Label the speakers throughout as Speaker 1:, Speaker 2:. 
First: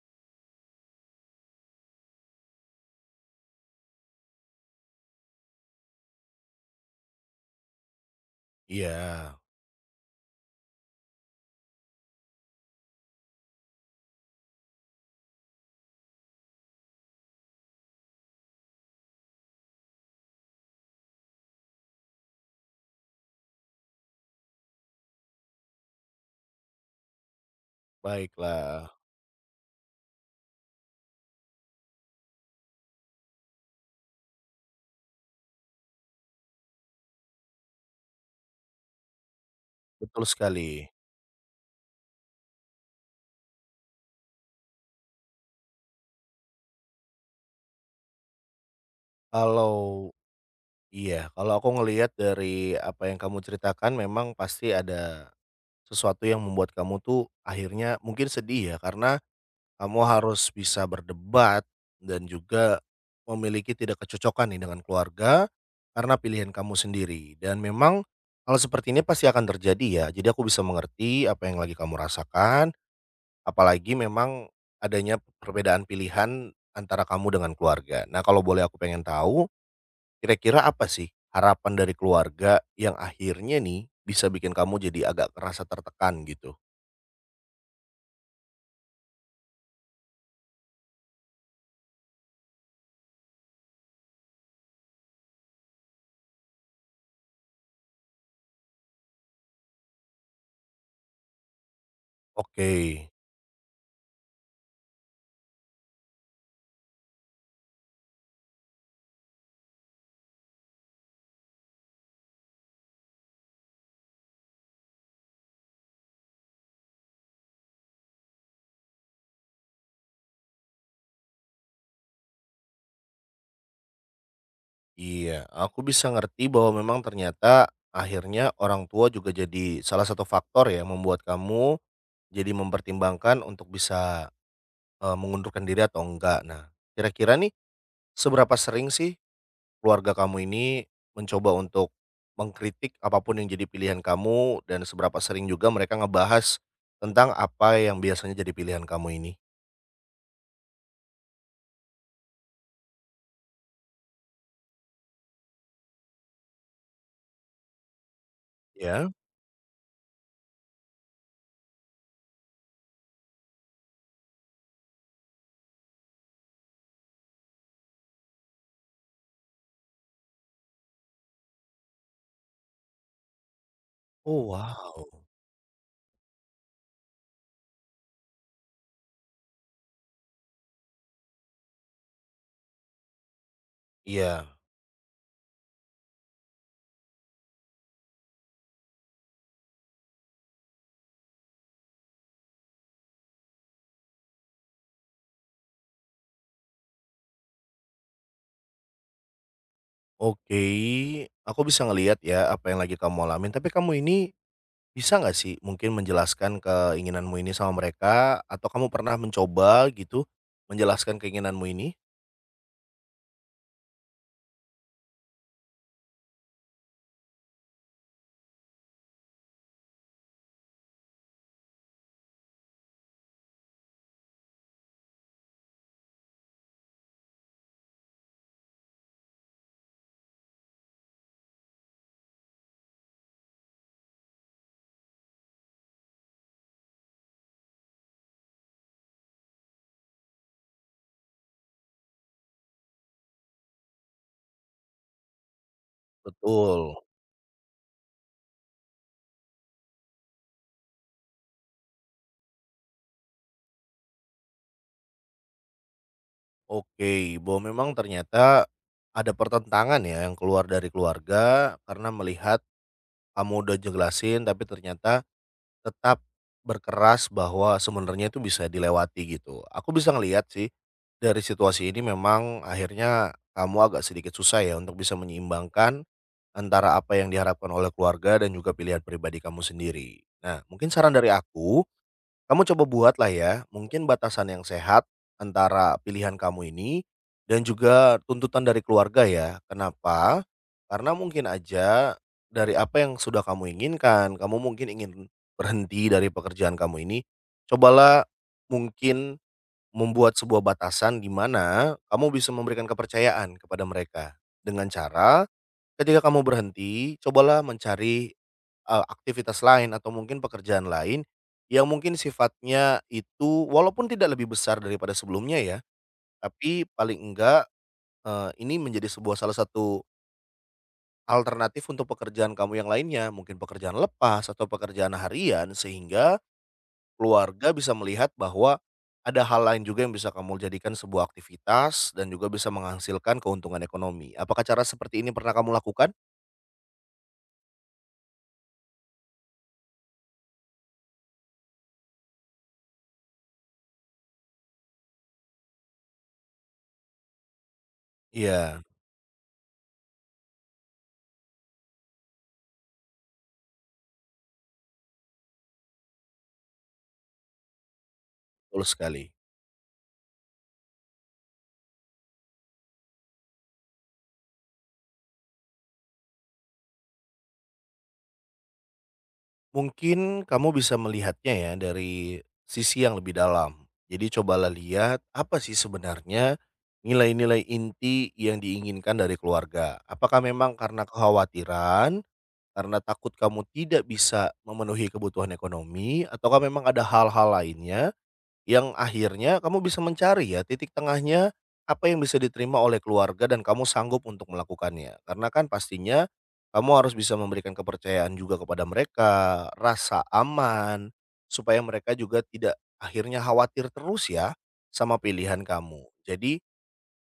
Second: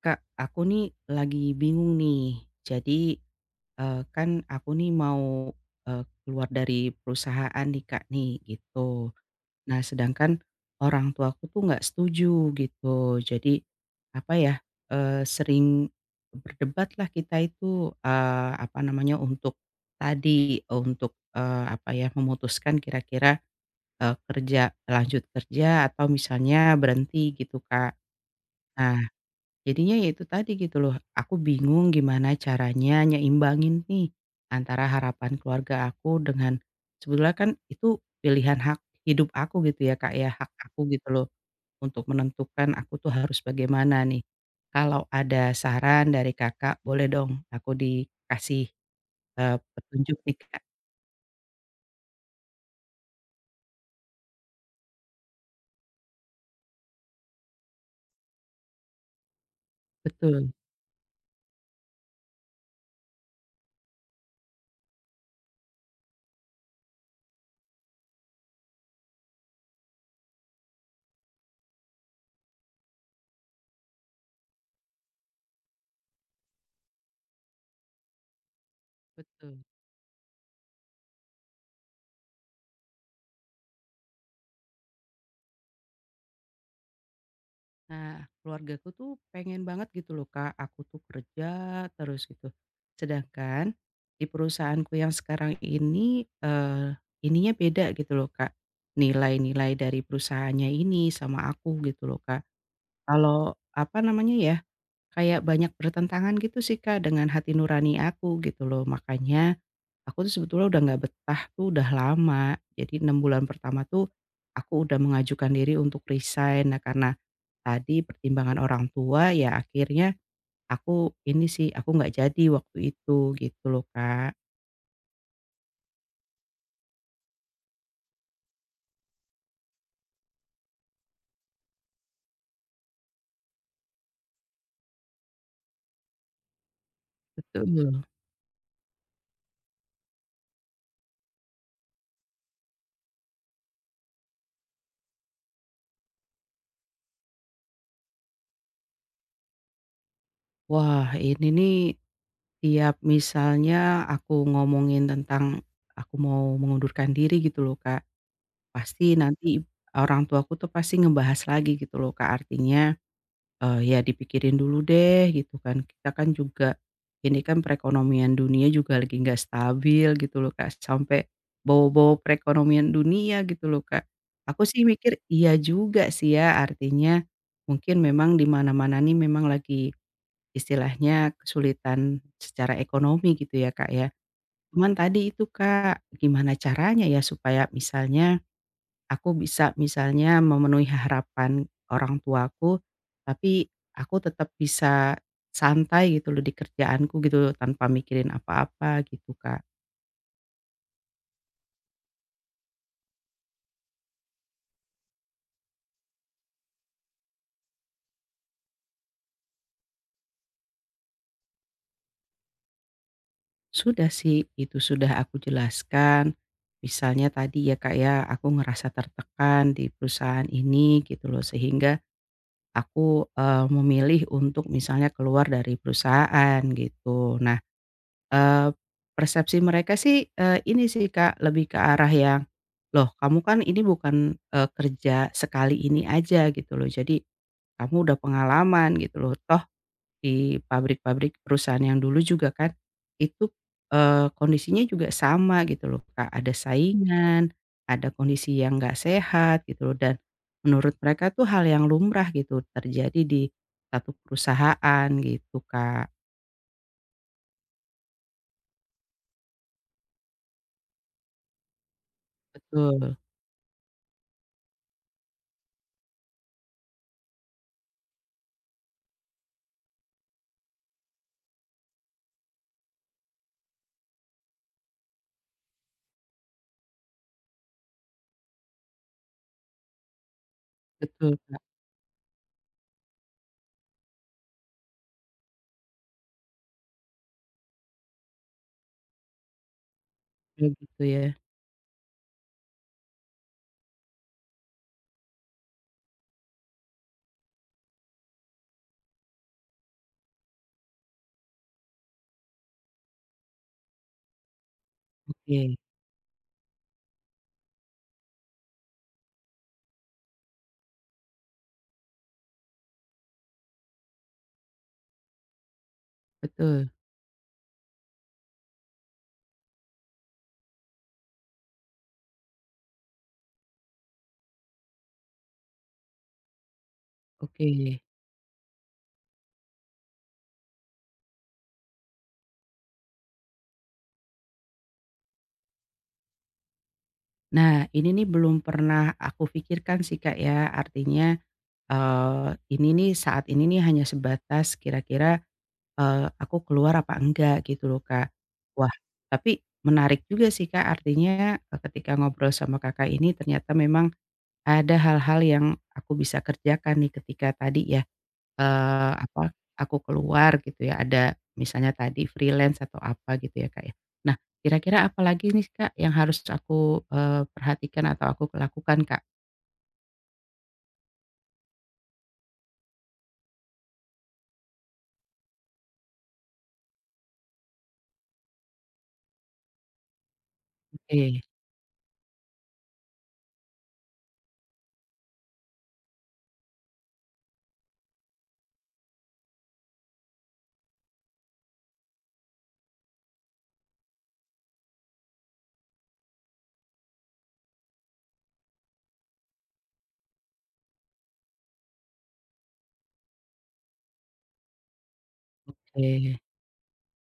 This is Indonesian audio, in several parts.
Speaker 1: Kak, aku nih lagi bingung nih. Jadi, kan aku nih mau, keluar dari perusahaan nih Kak nih, gitu.
Speaker 2: Iya,
Speaker 1: Nah, sedangkan orang tuaku tuh nggak setuju gitu. Jadi, apa ya, sering berdebat lah kita itu, apa namanya, untuk tadi, untuk, apa ya, memutuskan kira-kira, kerja lanjut kerja atau misalnya berhenti gitu Kak.
Speaker 2: baiklah,
Speaker 1: Nah, jadinya ya itu tadi gitu loh, aku bingung gimana caranya nyeimbangin nih, antara harapan keluarga aku dengan sebetulnya kan itu pilihan hak hidup aku gitu ya Kak
Speaker 2: betul
Speaker 1: ya, hak aku
Speaker 2: sekali.
Speaker 1: gitu loh, untuk menentukan aku tuh harus bagaimana nih. Kalau ada saran dari Kakak boleh dong aku dikasih
Speaker 2: Kalau
Speaker 1: petunjuk nih Kak.
Speaker 2: iya, kalau aku ngelihat dari apa yang kamu ceritakan memang pasti ada sesuatu yang membuat kamu tuh akhirnya mungkin sedih ya, karena kamu
Speaker 1: Betul,
Speaker 2: harus bisa berdebat dan juga memiliki tidak kecocokan nih dengan keluarga karena pilihan kamu sendiri. Dan memang hal seperti ini pasti akan terjadi ya. Jadi aku bisa mengerti apa yang lagi kamu rasakan. Apalagi memang adanya perbedaan pilihan antara kamu dengan keluarga. Nah, kalau boleh aku pengen tahu,
Speaker 1: betul.
Speaker 2: kira-kira apa sih harapan dari keluarga yang akhirnya nih bisa bikin kamu jadi agak kerasa tertekan gitu?
Speaker 1: Nah, keluargaku tuh pengen banget gitu loh Kak, aku tuh kerja terus gitu. Sedangkan di perusahaanku yang sekarang ini ininya beda gitu loh Kak, nilai-nilai dari perusahaannya ini sama aku gitu loh Kak.
Speaker 2: Oke,
Speaker 1: Kalau, apa namanya ya, kayak banyak bertentangan gitu sih Kak dengan hati nurani aku gitu loh. Makanya aku tuh sebetulnya udah nggak betah tuh udah lama. Jadi 6 bulan pertama tuh aku udah mengajukan diri untuk resign. Nah karena tadi pertimbangan orang tua ya akhirnya aku ini sih, aku nggak jadi waktu itu gitu loh Kak.
Speaker 2: iya, aku bisa ngerti bahwa memang ternyata akhirnya orang tua juga jadi salah satu faktor ya membuat kamu jadi mempertimbangkan untuk bisa, mengundurkan diri atau enggak. Nah, kira-kira nih
Speaker 1: Betul.
Speaker 2: seberapa sering sih keluarga kamu ini mencoba untuk mengkritik apapun yang jadi pilihan kamu dan seberapa sering juga mereka ngebahas tentang apa yang biasanya jadi pilihan kamu ini?
Speaker 1: Wah ini nih tiap misalnya aku ngomongin tentang aku mau mengundurkan diri gitu loh Kak,
Speaker 2: Ya?
Speaker 1: pasti nanti orang tuaku tuh pasti ngebahas lagi gitu loh Kak, artinya, ya dipikirin dulu deh gitu kan, kita kan juga ini kan perekonomian dunia juga lagi nggak stabil gitu loh Kak, sampai bawa-bawa perekonomian dunia gitu loh Kak.
Speaker 2: Oh,
Speaker 1: Aku sih
Speaker 2: wow.
Speaker 1: mikir iya juga sih ya, artinya mungkin memang di mana-mana nih memang lagi istilahnya kesulitan secara ekonomi gitu ya Kak ya.
Speaker 2: Iya.
Speaker 1: Cuman tadi itu Kak, gimana caranya ya supaya misalnya aku bisa misalnya memenuhi harapan orang tuaku, tapi aku tetap bisa santai gitu loh di kerjaanku gitu loh, tanpa mikirin apa-apa gitu, Kak.
Speaker 2: Oke, aku bisa ngelihat ya apa yang lagi kamu alamin, tapi kamu ini bisa nggak sih mungkin menjelaskan keinginanmu ini sama mereka atau kamu pernah mencoba gitu menjelaskan keinginanmu ini?
Speaker 1: Sudah sih, itu sudah aku jelaskan. Misalnya tadi ya, Kak, ya, aku ngerasa tertekan di perusahaan ini gitu loh, sehingga aku memilih untuk misalnya keluar dari perusahaan gitu. Nah, Eee, persepsi mereka sih ini sih Kak, lebih ke arah yang, "Loh kamu kan ini bukan kerja sekali ini aja," gitu loh. Jadi kamu udah pengalaman gitu loh. Toh di pabrik-pabrik perusahaan yang dulu juga kan itu kondisinya juga sama gitu loh Kak, ada
Speaker 2: Betul.
Speaker 1: saingan, ada kondisi yang nggak sehat gitu loh dan menurut mereka tuh hal yang lumrah gitu terjadi di satu perusahaan gitu Kak.
Speaker 2: Oke, bahwa memang ternyata ada pertentangan ya yang keluar dari keluarga karena melihat
Speaker 1: Betul,
Speaker 2: kamu udah jelasin tapi ternyata tetap berkeras bahwa sebenarnya itu bisa dilewati gitu. Aku bisa ngelihat sih dari situasi ini memang akhirnya kamu agak sedikit susah ya untuk bisa menyeimbangkan antara apa yang diharapkan oleh keluarga dan juga pilihan pribadi kamu sendiri. Nah, mungkin saran dari
Speaker 1: betul Kak,
Speaker 2: aku, kamu coba buatlah ya, mungkin batasan yang sehat antara pilihan kamu ini dan juga tuntutan dari keluarga ya. Kenapa?
Speaker 1: kayak gitu
Speaker 2: Karena
Speaker 1: ya.
Speaker 2: mungkin aja dari apa yang sudah kamu inginkan, kamu mungkin ingin berhenti dari pekerjaan kamu ini, cobalah mungkin membuat sebuah batasan di mana kamu bisa memberikan kepercayaan kepada mereka. Dengan cara
Speaker 1: Oke,
Speaker 2: ketika kamu berhenti, cobalah mencari aktivitas lain atau mungkin pekerjaan lain, yang mungkin sifatnya itu walaupun tidak lebih besar daripada sebelumnya ya, tapi
Speaker 1: betul,
Speaker 2: paling enggak, ini menjadi sebuah salah satu alternatif untuk pekerjaan kamu yang lainnya, mungkin pekerjaan lepas atau pekerjaan harian sehingga keluarga bisa
Speaker 1: oke.
Speaker 2: melihat bahwa ada hal lain juga yang bisa kamu jadikan sebuah aktivitas dan juga bisa menghasilkan keuntungan ekonomi. Apakah cara seperti ini pernah kamu lakukan?
Speaker 1: Nah, ini nih belum pernah aku pikirkan sih Kak ya, artinya eee, ini nih saat ini nih hanya sebatas kira-kira aku keluar apa enggak gitu loh Kak.
Speaker 2: Iya,
Speaker 1: Wah, tapi menarik juga sih Kak, artinya ketika ngobrol sama Kakak ini ternyata memang ada hal-hal yang aku bisa kerjakan nih ketika tadi ya,
Speaker 2: betul
Speaker 1: Eee,
Speaker 2: sekali.
Speaker 1: apa, aku keluar gitu ya, ada misalnya tadi freelance atau apa gitu ya, Kak, ya. Nah, kira-kira apa lagi nih, Kak, yang harus aku perhatikan atau aku lakukan, Kak?
Speaker 2: Mungkin kamu bisa melihatnya ya dari sisi yang lebih dalam. Jadi cobalah lihat apa sih sebenarnya nilai-nilai inti yang diinginkan dari keluarga. Apakah memang karena
Speaker 1: Oke,
Speaker 2: kekhawatiran, karena takut kamu tidak bisa memenuhi kebutuhan ekonomi, ataukah memang ada hal-hal lainnya yang akhirnya kamu bisa mencari ya titik tengahnya, apa yang bisa diterima oleh keluarga dan kamu sanggup untuk melakukannya. Karena kan pastinya kamu harus bisa memberikan kepercayaan juga kepada mereka, rasa aman, supaya mereka juga tidak akhirnya khawatir terus ya sama pilihan kamu.
Speaker 1: oke.
Speaker 2: Jadi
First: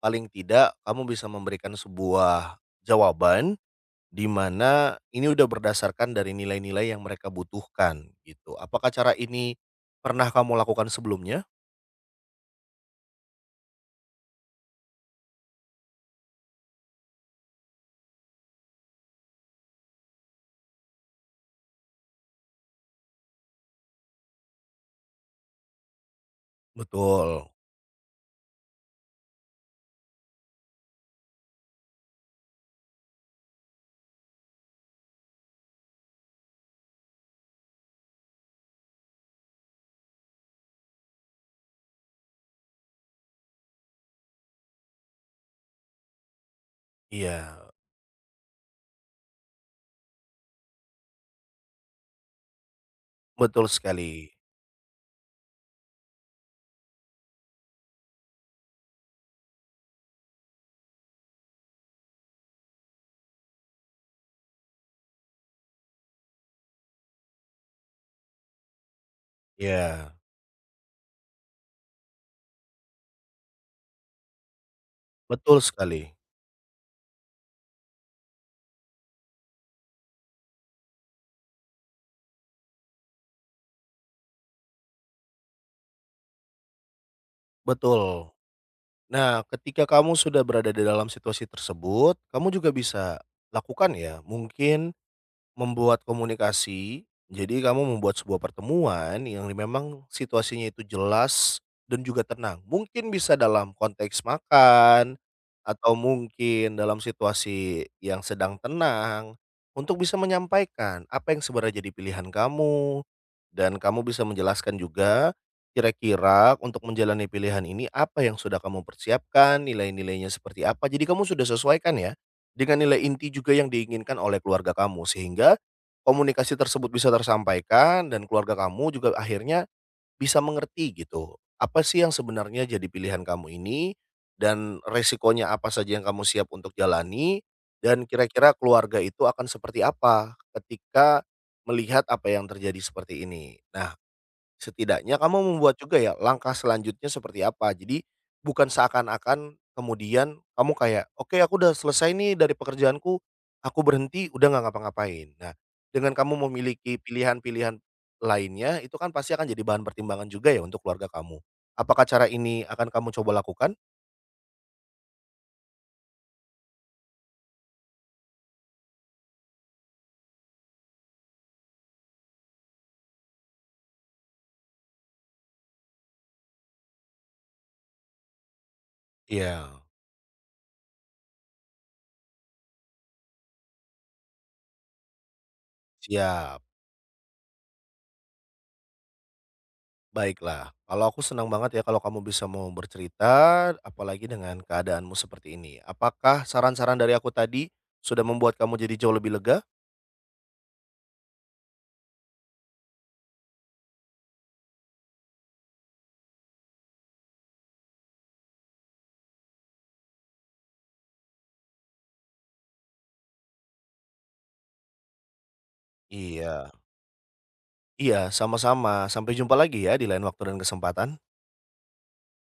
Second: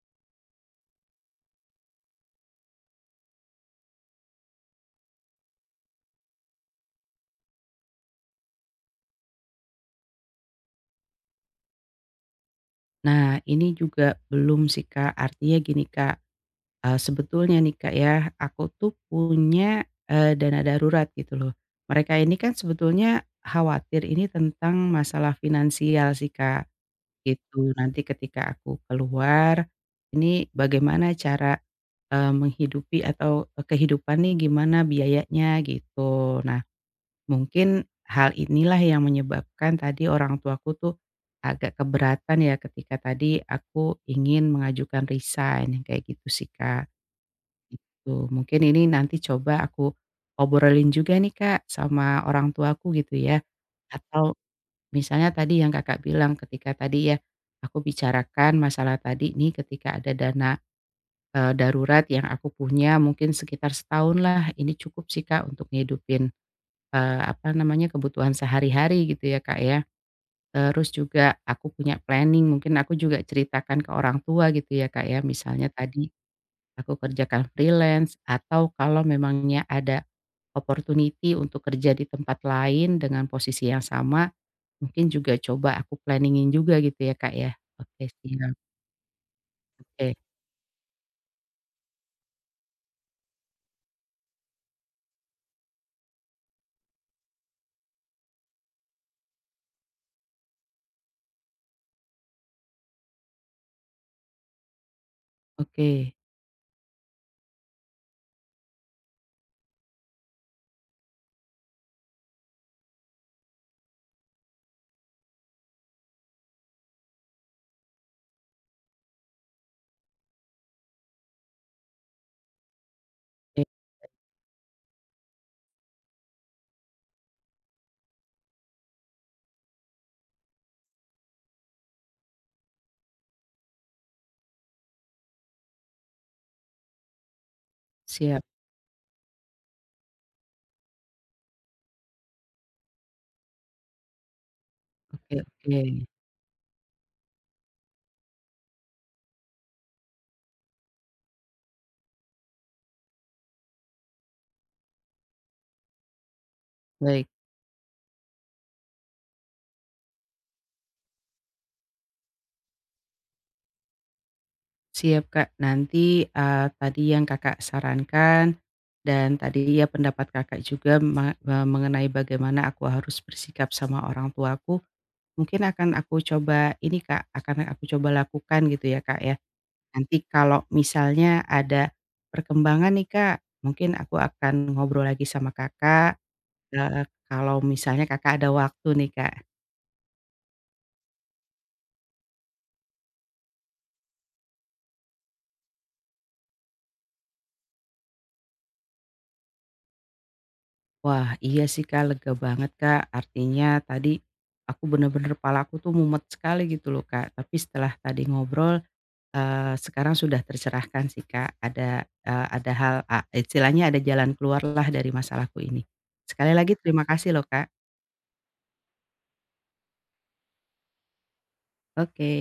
Speaker 2: paling tidak kamu bisa memberikan sebuah jawaban di mana ini udah berdasarkan dari nilai-nilai yang mereka butuhkan gitu. Apakah cara ini pernah kamu lakukan sebelumnya?
Speaker 1: Nah, ini juga belum sih, Kak, artinya gini, Kak sebetulnya nih, Kak, ya, aku tuh punya dana darurat gitu loh. Mereka ini kan sebetulnya khawatir ini tentang masalah finansial sih, Kak.
Speaker 2: Betul,
Speaker 1: Gitu, nanti ketika aku keluar, ini bagaimana cara menghidupi atau kehidupan nih gimana biayanya gitu. Nah, mungkin hal inilah yang menyebabkan tadi orang tuaku tuh agak keberatan ya ketika tadi aku ingin mengajukan resign, kayak gitu sih, Kak,
Speaker 2: iya,
Speaker 1: gitu. Mungkin ini nanti coba aku obrolin juga nih, Kak, sama orang tuaku gitu ya,
Speaker 2: betul sekali,
Speaker 1: atau misalnya tadi yang Kakak bilang ketika tadi ya, aku bicarakan masalah tadi ini ketika ada dana darurat yang aku punya mungkin sekitar setahun lah, ini cukup sih Kak untuk ngehidupin apa namanya, kebutuhan sehari-hari gitu ya Kak ya.
Speaker 2: iya,
Speaker 1: Terus juga aku punya planning, mungkin aku juga ceritakan ke orang tua gitu ya Kak ya,
Speaker 2: betul
Speaker 1: misalnya
Speaker 2: sekali,
Speaker 1: tadi aku kerjakan freelance atau kalau memangnya ada opportunity untuk kerja di tempat lain dengan posisi yang sama, mungkin juga coba aku planningin juga gitu ya, Kak, ya? Oke,
Speaker 2: betul.
Speaker 1: siap,
Speaker 2: Nah, ketika
Speaker 1: oke,
Speaker 2: kamu sudah berada di dalam situasi tersebut, kamu juga bisa lakukan ya, mungkin membuat komunikasi, jadi kamu membuat sebuah pertemuan yang memang situasinya itu jelas dan juga tenang. Mungkin bisa dalam konteks makan,
Speaker 1: oke, oke,
Speaker 2: atau mungkin dalam situasi yang sedang tenang, untuk bisa menyampaikan apa yang sebenarnya jadi pilihan kamu, dan kamu bisa menjelaskan juga kira-kira untuk menjalani pilihan ini apa yang sudah kamu persiapkan, nilai-nilainya seperti apa, jadi kamu sudah sesuaikan ya? Dengan nilai inti juga yang diinginkan oleh keluarga kamu, sehingga komunikasi tersebut bisa tersampaikan dan keluarga kamu juga akhirnya bisa mengerti gitu. Apa sih yang sebenarnya jadi pilihan kamu ini dan resikonya apa saja yang kamu siap untuk jalani dan
Speaker 1: siap,
Speaker 2: kira-kira keluarga itu akan seperti apa ketika melihat apa yang terjadi seperti ini. Nah, setidaknya
Speaker 1: oke,
Speaker 2: kamu membuat juga
Speaker 1: oke.
Speaker 2: ya langkah selanjutnya seperti apa. Jadi bukan seakan-akan kemudian kamu kayak, "Oke aku udah selesai nih dari pekerjaanku, aku berhenti udah nggak ngapa-ngapain." Nah, dengan kamu memiliki
Speaker 1: Baik,
Speaker 2: pilihan-pilihan lainnya itu kan pasti akan jadi bahan pertimbangan juga ya untuk keluarga kamu. Apakah cara ini akan kamu coba lakukan?
Speaker 1: siap, Kak. Nanti tadi yang Kakak sarankan dan tadi ya pendapat Kakak juga mengenai bagaimana aku harus bersikap sama orang tuaku, mungkin akan aku coba ini, Kak, akan aku coba lakukan gitu ya, Kak, ya.
Speaker 2: Iya.
Speaker 1: Nanti kalau misalnya ada perkembangan nih, Kak, mungkin aku akan ngobrol lagi sama Kakak.
Speaker 2: Siap.
Speaker 1: Kalau misalnya Kakak ada waktu nih, Kak.
Speaker 2: Baiklah, kalau aku senang banget ya kalau kamu bisa mau bercerita, apalagi dengan keadaanmu seperti ini. Apakah saran-saran dari aku tadi sudah membuat kamu jadi jauh lebih lega?
Speaker 1: Wah, iya sih, Kak, lega banget, Kak. Artinya tadi aku bener-bener kepala aku tuh mumet sekali gitu loh, Kak. Tapi setelah tadi ngobrol sekarang sudah tercerahkan sih, Kak. Ada hal istilahnya ada jalan keluarlah dari masalahku ini. Sekali
Speaker 2: Iya.
Speaker 1: lagi terima kasih loh, Kak.
Speaker 2: Iya, sama-sama. Sampai jumpa lagi ya di lain waktu dan kesempatan.
Speaker 1: Oke.